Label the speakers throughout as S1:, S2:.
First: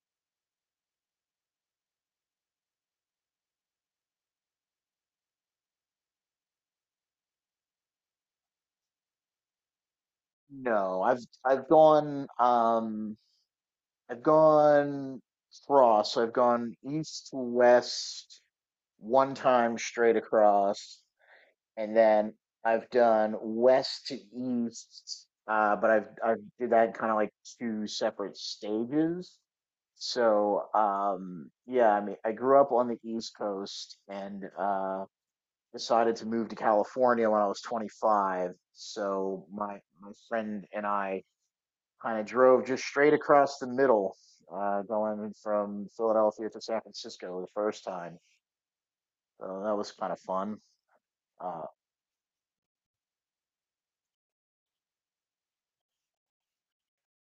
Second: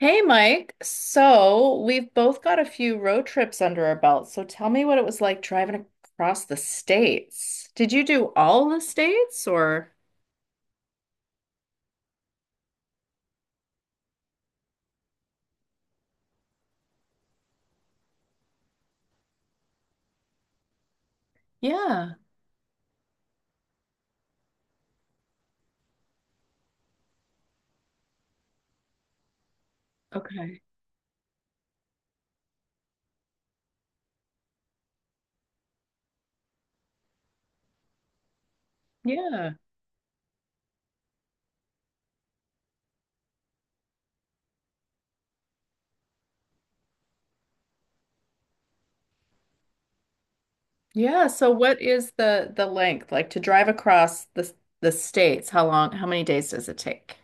S1: Hey Mike, so we've both got a few road trips under our belts. So tell me what it was like driving across the states. Did you do all the states or?
S2: No, I've gone cross. So I've gone east to west one time straight across, and
S1: Yeah.
S2: then I've done west to east. But I've did that kind of like two separate stages.
S1: Okay.
S2: So, yeah, I mean I grew up on the East Coast and decided to move to California when I was 25. So
S1: Yeah.
S2: my friend and I drove just straight across the middle, going from Philadelphia to San Francisco the first time. So that was kind of fun.
S1: Yeah. So
S2: Uh,
S1: what is the length like to drive across the states? How long? How many days does it take?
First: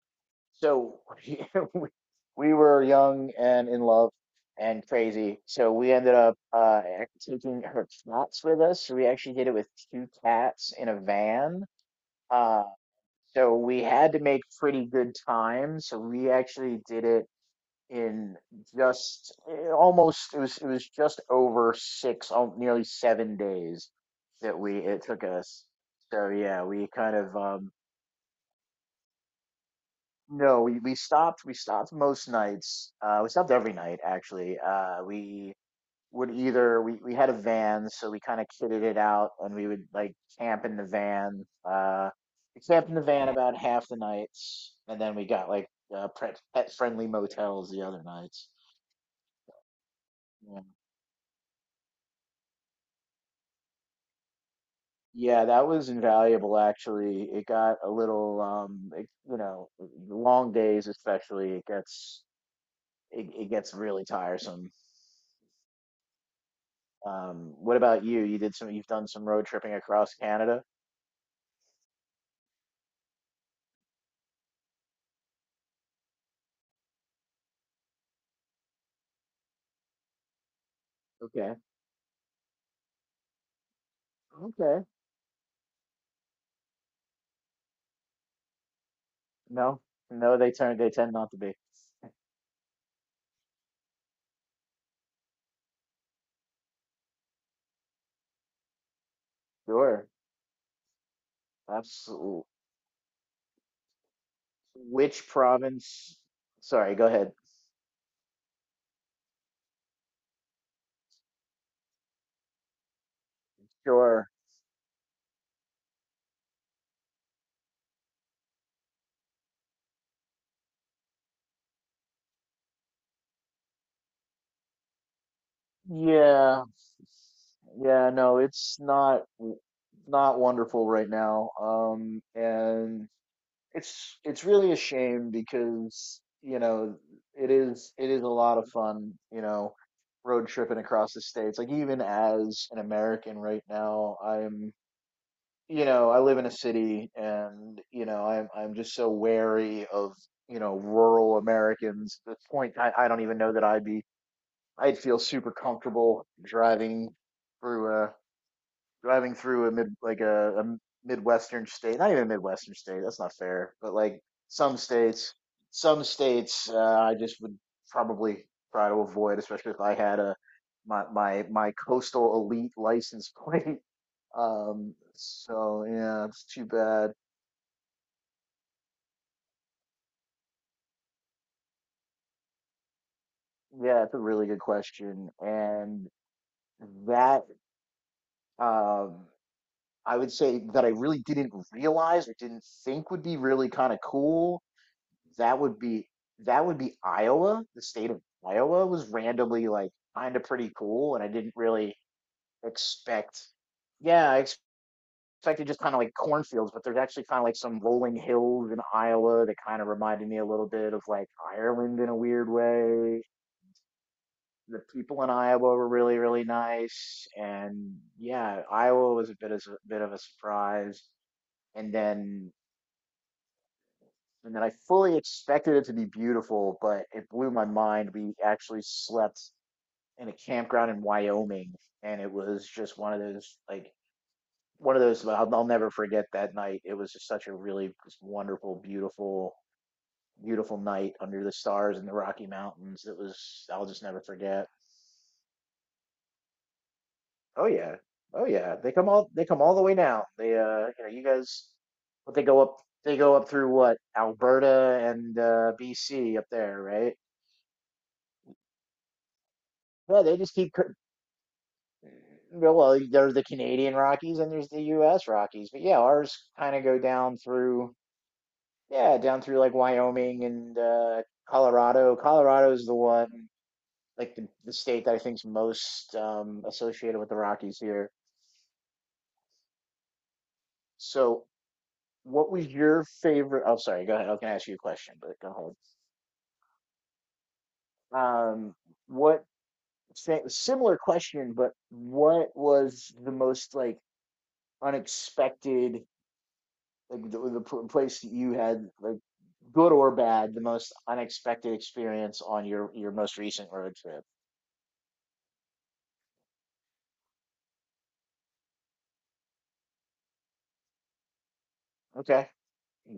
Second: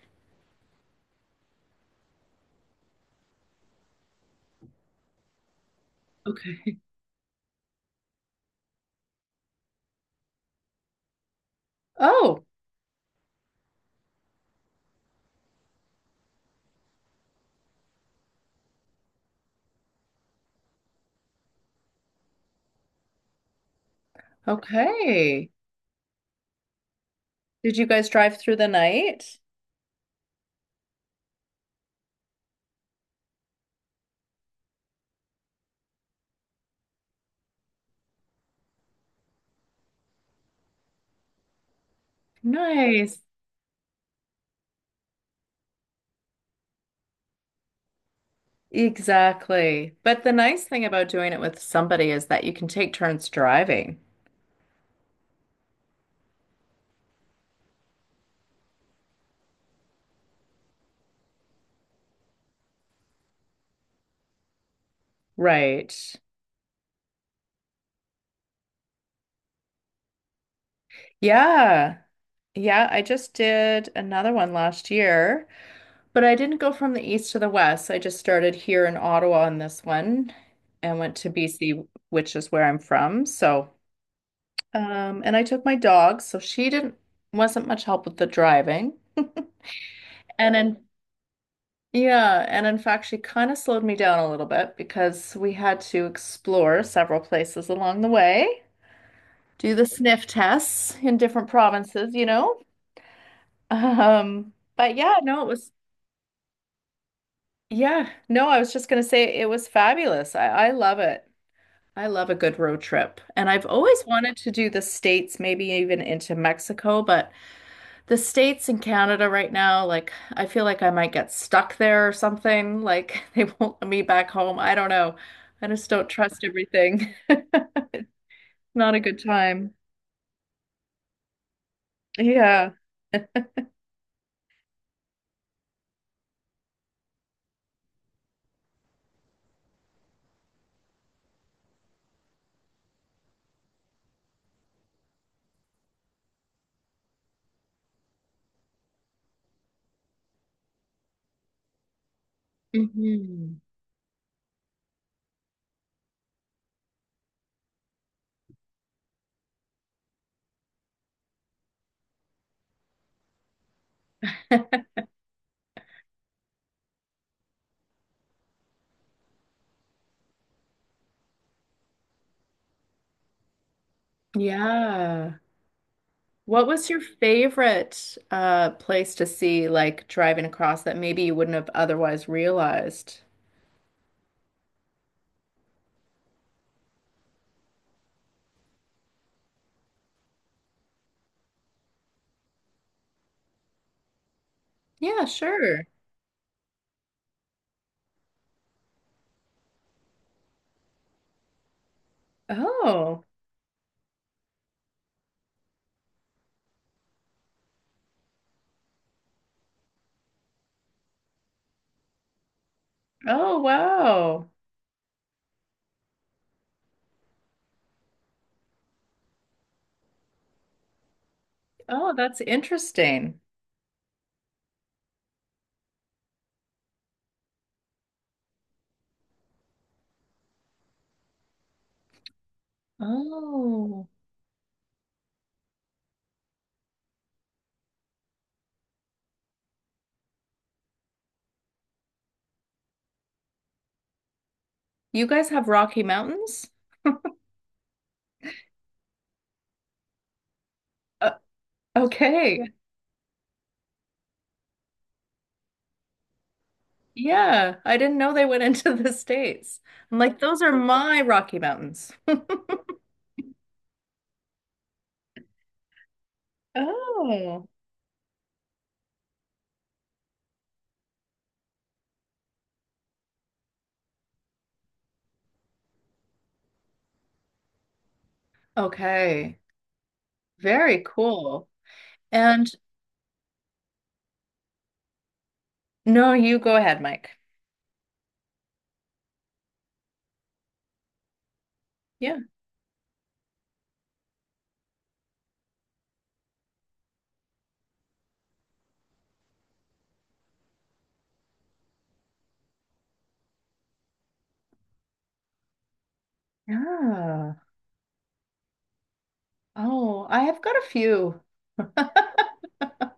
S2: so we we were young and in love and crazy. So we ended up
S1: Okay.
S2: taking her cats with us. So we actually did it with two cats in a van.
S1: Oh,
S2: Uh, so we had to make pretty good time. So we actually did it in just almost it was just over six, nearly 7 days that we it took
S1: okay.
S2: us. So yeah, we kind of
S1: Did you guys drive through the night?
S2: no, we stopped most nights. We stopped every night actually. We would either, we had a van, so we kind of kitted it out and we would like camp in the van. We camped in the
S1: Nice.
S2: van about half the nights, and then we got like pet friendly motels the other nights.
S1: Exactly. But the nice thing about doing it with somebody is that you can take turns driving.
S2: Yeah, that was invaluable actually. It got a little long days especially, it gets it gets really tiresome.
S1: Right.
S2: What about you? You did some You've done some road tripping across Canada?
S1: Yeah. Yeah, I just did another one last year, but I didn't go from the east to the west. I just started here in Ottawa on this one and went to
S2: Okay.
S1: BC, which is where I'm from. So,
S2: Okay.
S1: and I took my dog, so she didn't wasn't much help with the driving.
S2: No. No,
S1: And in
S2: they tend not to be.
S1: Yeah, and in fact, she kind of slowed me down a little bit because we had to explore several places along the way, do the
S2: Sure.
S1: sniff tests in different provinces, you
S2: Absolutely.
S1: know. But yeah,
S2: Which
S1: no, it was
S2: province? Sorry, go ahead.
S1: yeah, no, I was just gonna say it was fabulous. I love it. I love a good road trip, and I've always
S2: Sure.
S1: wanted to do the States, maybe even into Mexico, but the States and Canada right now, like I feel like I might get stuck there or something. Like they won't let me back home. I don't know. I just don't trust
S2: Yeah.
S1: everything.
S2: Yeah, no, it's
S1: Not a good
S2: not w-
S1: time.
S2: not wonderful right now.
S1: Yeah.
S2: And it's really a shame because it is a lot of fun, road tripping across the states, like even as an American right now. I'm you know i live in a city, and I'm just so wary of, rural Americans at this point. I don't even know
S1: Hmm.
S2: that I'd feel super comfortable driving through a mid like a midwestern state. Not even a midwestern state, that's not fair, but like some states some states, I just would probably try to avoid, especially if I had my coastal elite license plate.
S1: Yeah.
S2: So yeah, it's too
S1: What was your
S2: bad.
S1: favorite place to see like driving across that maybe you wouldn't have otherwise realized?
S2: Yeah, it's a really good question, and that um I would say that I really didn't realize or didn't think would be really kind of cool.
S1: Yeah,
S2: that would
S1: sure.
S2: be that would be Iowa. The state of Iowa was randomly like kind of pretty cool, and I didn't really
S1: Oh.
S2: expect. Yeah, I expected just kind of like cornfields, but there's actually kind of like some rolling hills in Iowa that kind of reminded me a little bit of like Ireland in a weird way.
S1: Oh, wow.
S2: The people in Iowa were really, really nice, and yeah, Iowa was a bit of a surprise. And
S1: Oh, that's
S2: then
S1: interesting.
S2: and then I fully expected it to be beautiful, but it blew my mind. We actually slept in a campground in Wyoming, and it was just one of those, like,
S1: Oh.
S2: one of those I'll never forget that night. It was just such a really just wonderful, beautiful, beautiful night under the stars in the Rocky Mountains. It was I'll just never forget.
S1: You guys have Rocky Mountains?
S2: Oh yeah, oh yeah. They come all the way now. They, you
S1: Uh,
S2: guys, but
S1: okay.
S2: they go up through, what, Alberta and BC up there, right?
S1: Yeah, I didn't know they went into the States. I'm
S2: No, they
S1: like,
S2: just
S1: those are
S2: keep c-
S1: my Rocky Mountains.
S2: Well, there's the Canadian Rockies and there's the U.S. Rockies, but yeah, ours kind of go down
S1: Oh,
S2: through, yeah, down through like Wyoming and Colorado. Colorado is the one, like the state that I think's most associated with the Rockies here.
S1: okay. Very
S2: So,
S1: cool.
S2: what was
S1: And
S2: your favorite? Oh, sorry, go ahead. I can ask you a question, but go
S1: no, you go ahead, Mike.
S2: ahead. What, similar question, but
S1: Yeah.
S2: what was the most like unexpected? Like the place that you had, like, good or bad, the most unexpected experience on your most recent road trip.
S1: Yeah. Oh, I have got a few.
S2: Okay.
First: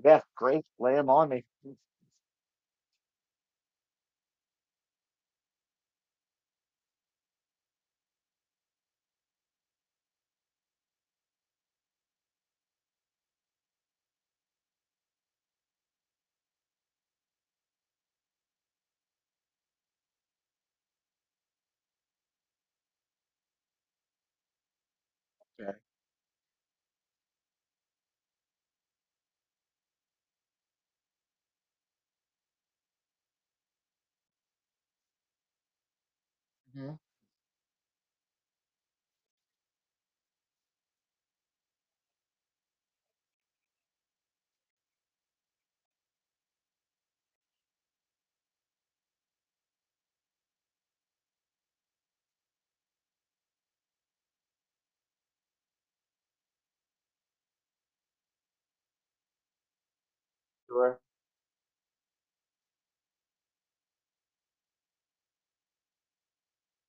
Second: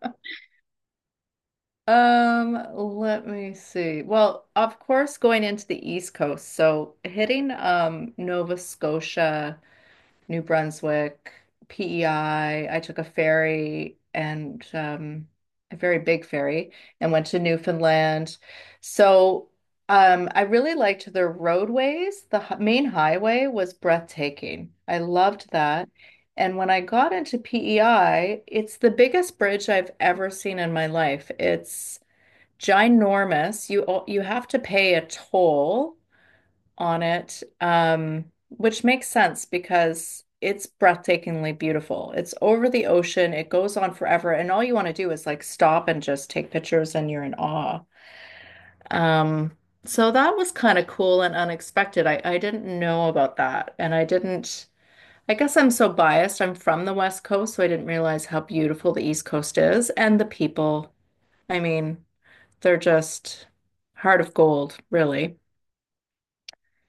S2: Yeah, great. Lay them on me.
S1: Let me see. Well, of course, going into the East Coast, so hitting Nova Scotia, New Brunswick, PEI. I took a ferry and a very big ferry and went to Newfoundland. So I really liked the roadways. The main highway was breathtaking. I loved
S2: Okay.
S1: that. And when I got into PEI, it's the biggest bridge I've ever seen in my life. It's ginormous. You you have to pay a toll
S2: Hmm.
S1: on it, which makes sense because it's breathtakingly beautiful. It's over the ocean, it goes on forever, and all you want to do is like stop and just take pictures and you're in awe. Um, so that was kind of cool and unexpected. I didn't know about that, and I didn't. I guess I'm so biased. I'm from the West Coast, so I didn't realize how beautiful the East Coast is and the people.
S2: Sure.
S1: I mean, they're just heart of gold, really.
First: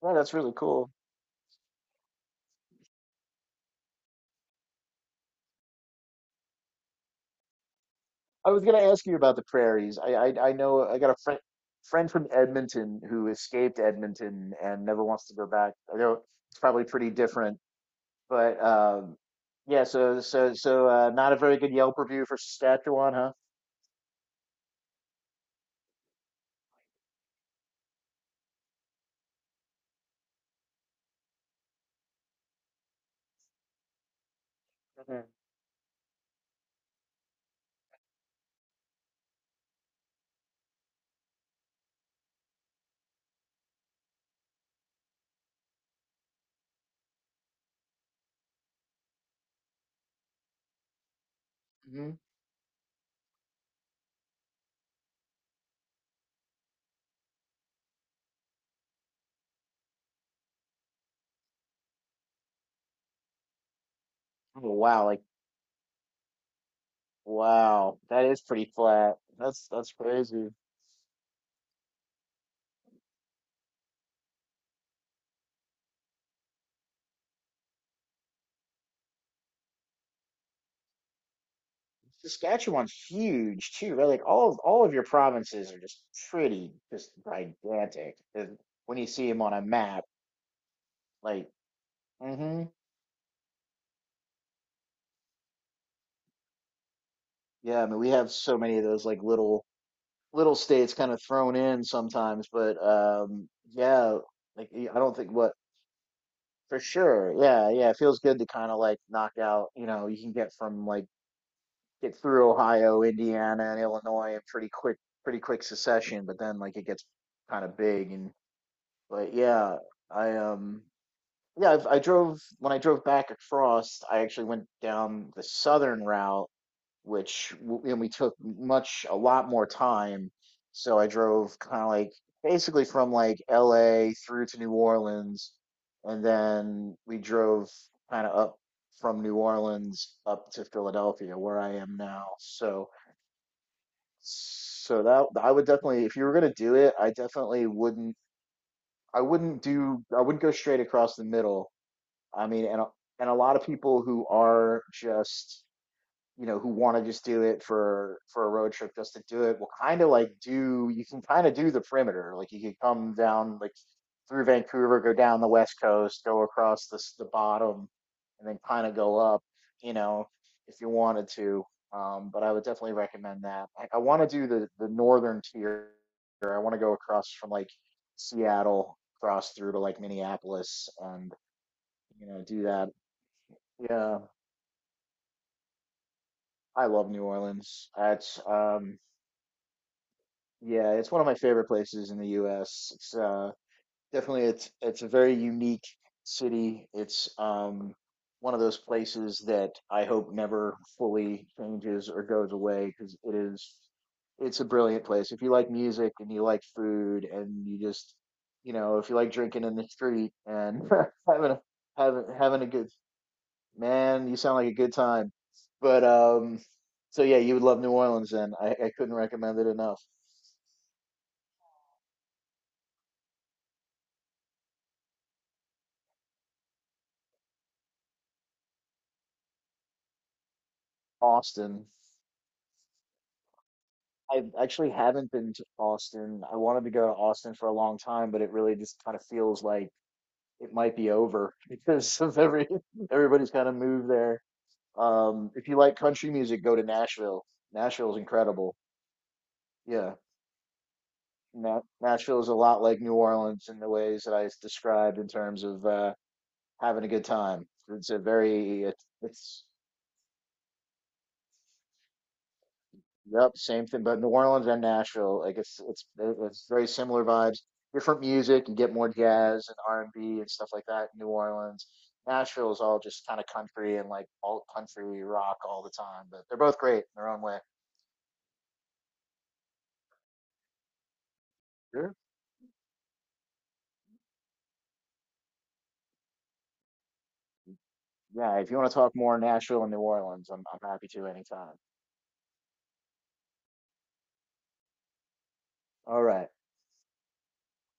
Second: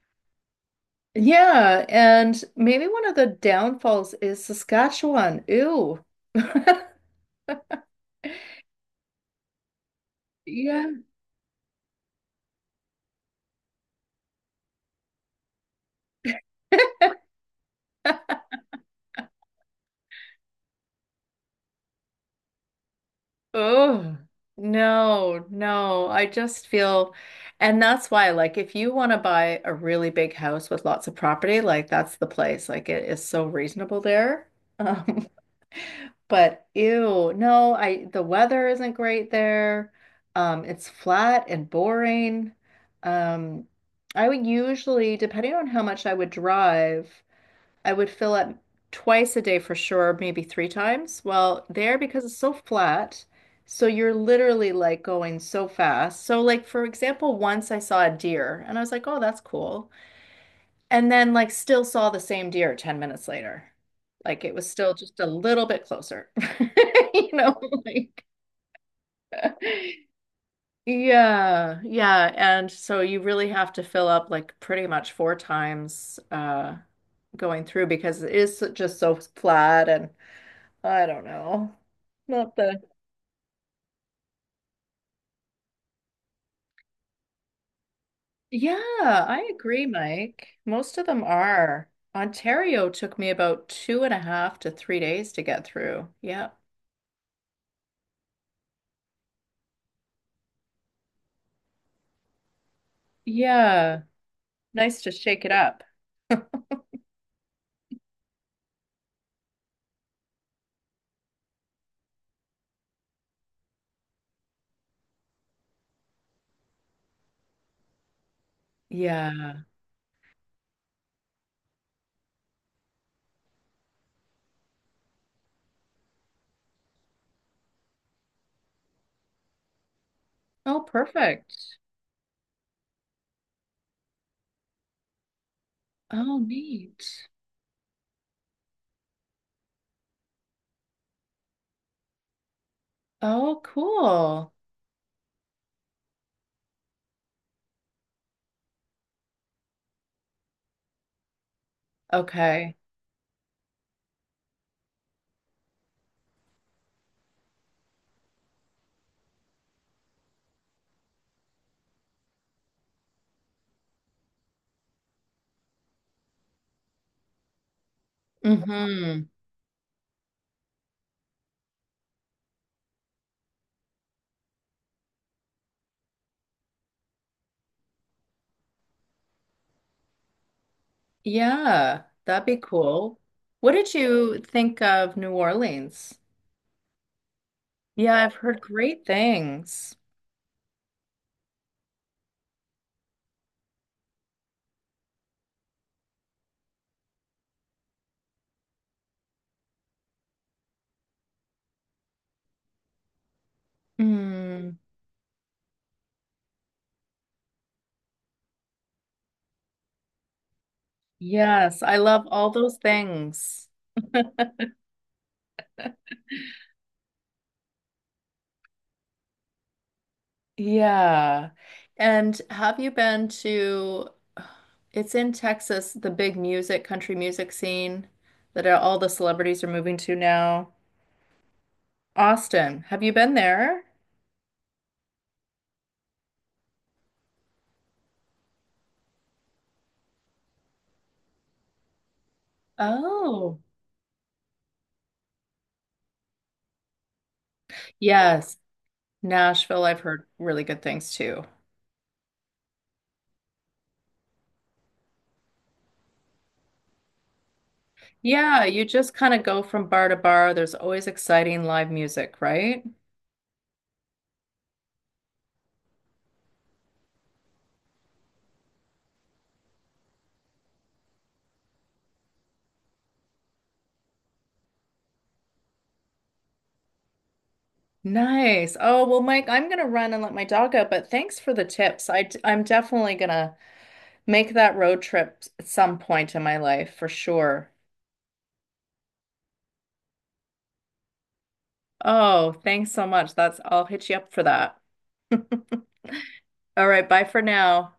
S2: Yeah, that's really cool.
S1: Yeah, and maybe one of the downfalls is Saskatchewan. Ew.
S2: I was going to ask you about the prairies. I
S1: Yeah.
S2: know I got a friend from Edmonton who escaped Edmonton and never wants to go back. I know it's probably pretty different, but yeah. So, not a very good Yelp review for Saskatchewan, huh?
S1: Oh, no, no. I just feel, and that's why, like, if you want to buy a really big house with lots of property, like, that's the place. Like, it is so reasonable there. Um,
S2: Mhm.
S1: but ew, no, I, the weather isn't great there. It's flat and boring. Um, I would usually, depending on how much I would drive, I would fill it twice a day for sure, maybe three times. Well, there
S2: Mhm.
S1: because it's so flat, so you're literally like going so fast. So like for example, once I saw a deer and I was like, "Oh, that's cool." And then like still saw the same deer 10 minutes later. Like it was
S2: Oh,
S1: still
S2: wow,
S1: just a little bit closer. You know,
S2: wow,
S1: like
S2: that is pretty flat. That's crazy.
S1: yeah, yeah. And so you really have to fill up like pretty much four times going through because it is just so flat and I don't know. Not the.
S2: Saskatchewan's huge too, right? Like all of your provinces are just pretty, just gigantic. And
S1: Yeah,
S2: when you see them
S1: I
S2: on a
S1: agree,
S2: map,
S1: Mike. Most of them
S2: like,
S1: are.
S2: mm-hmm.
S1: Ontario took me about two and a half to 3 days to get through. Yeah.
S2: Yeah, I mean we have so many of those, like, little states kind of thrown in sometimes, but
S1: Yeah.
S2: yeah, like I
S1: Nice to
S2: don't think
S1: shake it
S2: what,
S1: up.
S2: for sure. Yeah, yeah, it feels good to kind of like knock out, you can get from like get through Ohio, Indiana, and Illinois in pretty quick succession. But then like it gets kind of big, and but
S1: Yeah.
S2: yeah, I um I drove when I drove back across. I actually went down the southern route, and we took much a lot more time.
S1: Oh,
S2: So I drove
S1: perfect.
S2: kind of like basically from like L.A. through to New Orleans, and
S1: Oh,
S2: then
S1: neat.
S2: we drove kind of up from New Orleans up to Philadelphia, where I am now. So
S1: Oh, cool.
S2: so that I would definitely, if you were gonna do it, I definitely wouldn't. I wouldn't do. I wouldn't go straight across the middle. I mean,
S1: Okay.
S2: and a lot of people who are just, who want to just do it for a road trip just to do it will kind of like do. You can kind of do the perimeter. Like you could come down like through Vancouver, go down the west coast, go across the bottom, and then kind of go
S1: Mm-hmm.
S2: up, you know, if you wanted to. But I would definitely recommend that. I want to do the northern tier. I want to go across from like Seattle, cross through to like Minneapolis, and,
S1: Yeah, that'd be
S2: do that.
S1: cool. What did
S2: Yeah,
S1: you think of New Orleans?
S2: I love New Orleans.
S1: Yeah, I've
S2: It's
S1: heard great things.
S2: yeah, it's one of my favorite places in the U.S. It's definitely, it's a very unique city. It's one of those places that I hope never fully changes or goes away, because it's a
S1: Hmm.
S2: brilliant place if you like music and you like food, and you just, if you like drinking in the street and having a
S1: Yes, I love all
S2: having a
S1: those
S2: good,
S1: things.
S2: man, you sound like a good time. But so yeah, you would love New Orleans, then. I couldn't recommend it enough.
S1: Yeah. And have you been to, it's in Texas, the big music, country music scene that all the celebrities are moving to now?
S2: Austin.
S1: Austin, have you been there?
S2: I actually haven't been to Austin. I wanted to go to Austin for a long time, but it really just kind of feels like it might be over because of every everybody's
S1: Oh,
S2: kind of moved there. If you like country music, go to Nashville. Nashville's
S1: yes.
S2: incredible.
S1: Nashville, I've
S2: Yeah,
S1: heard really good things too.
S2: Nashville is a lot like New Orleans in the ways that described, in terms of having a good time. It's a
S1: Yeah,
S2: very
S1: you just kind of go
S2: it's
S1: from bar to bar. There's always exciting live music, right?
S2: Yep, same thing. But New Orleans and Nashville, like it's very similar vibes. Different music. You get more jazz and R&B and stuff like that in New Orleans. Nashville is all just kind of country and like alt country rock all the time. But they're both great in their own way.
S1: Nice. Oh, well, Mike, I'm gonna run and let my dog out, but thanks for the tips.
S2: Sure.
S1: I'm definitely gonna make that road trip at some point in my life for sure.
S2: Yeah, if you want to talk more Nashville and New Orleans, I'm happy to anytime.
S1: Oh, thanks so much. That's I'll hit you up for that.
S2: All right.
S1: All right, bye for now.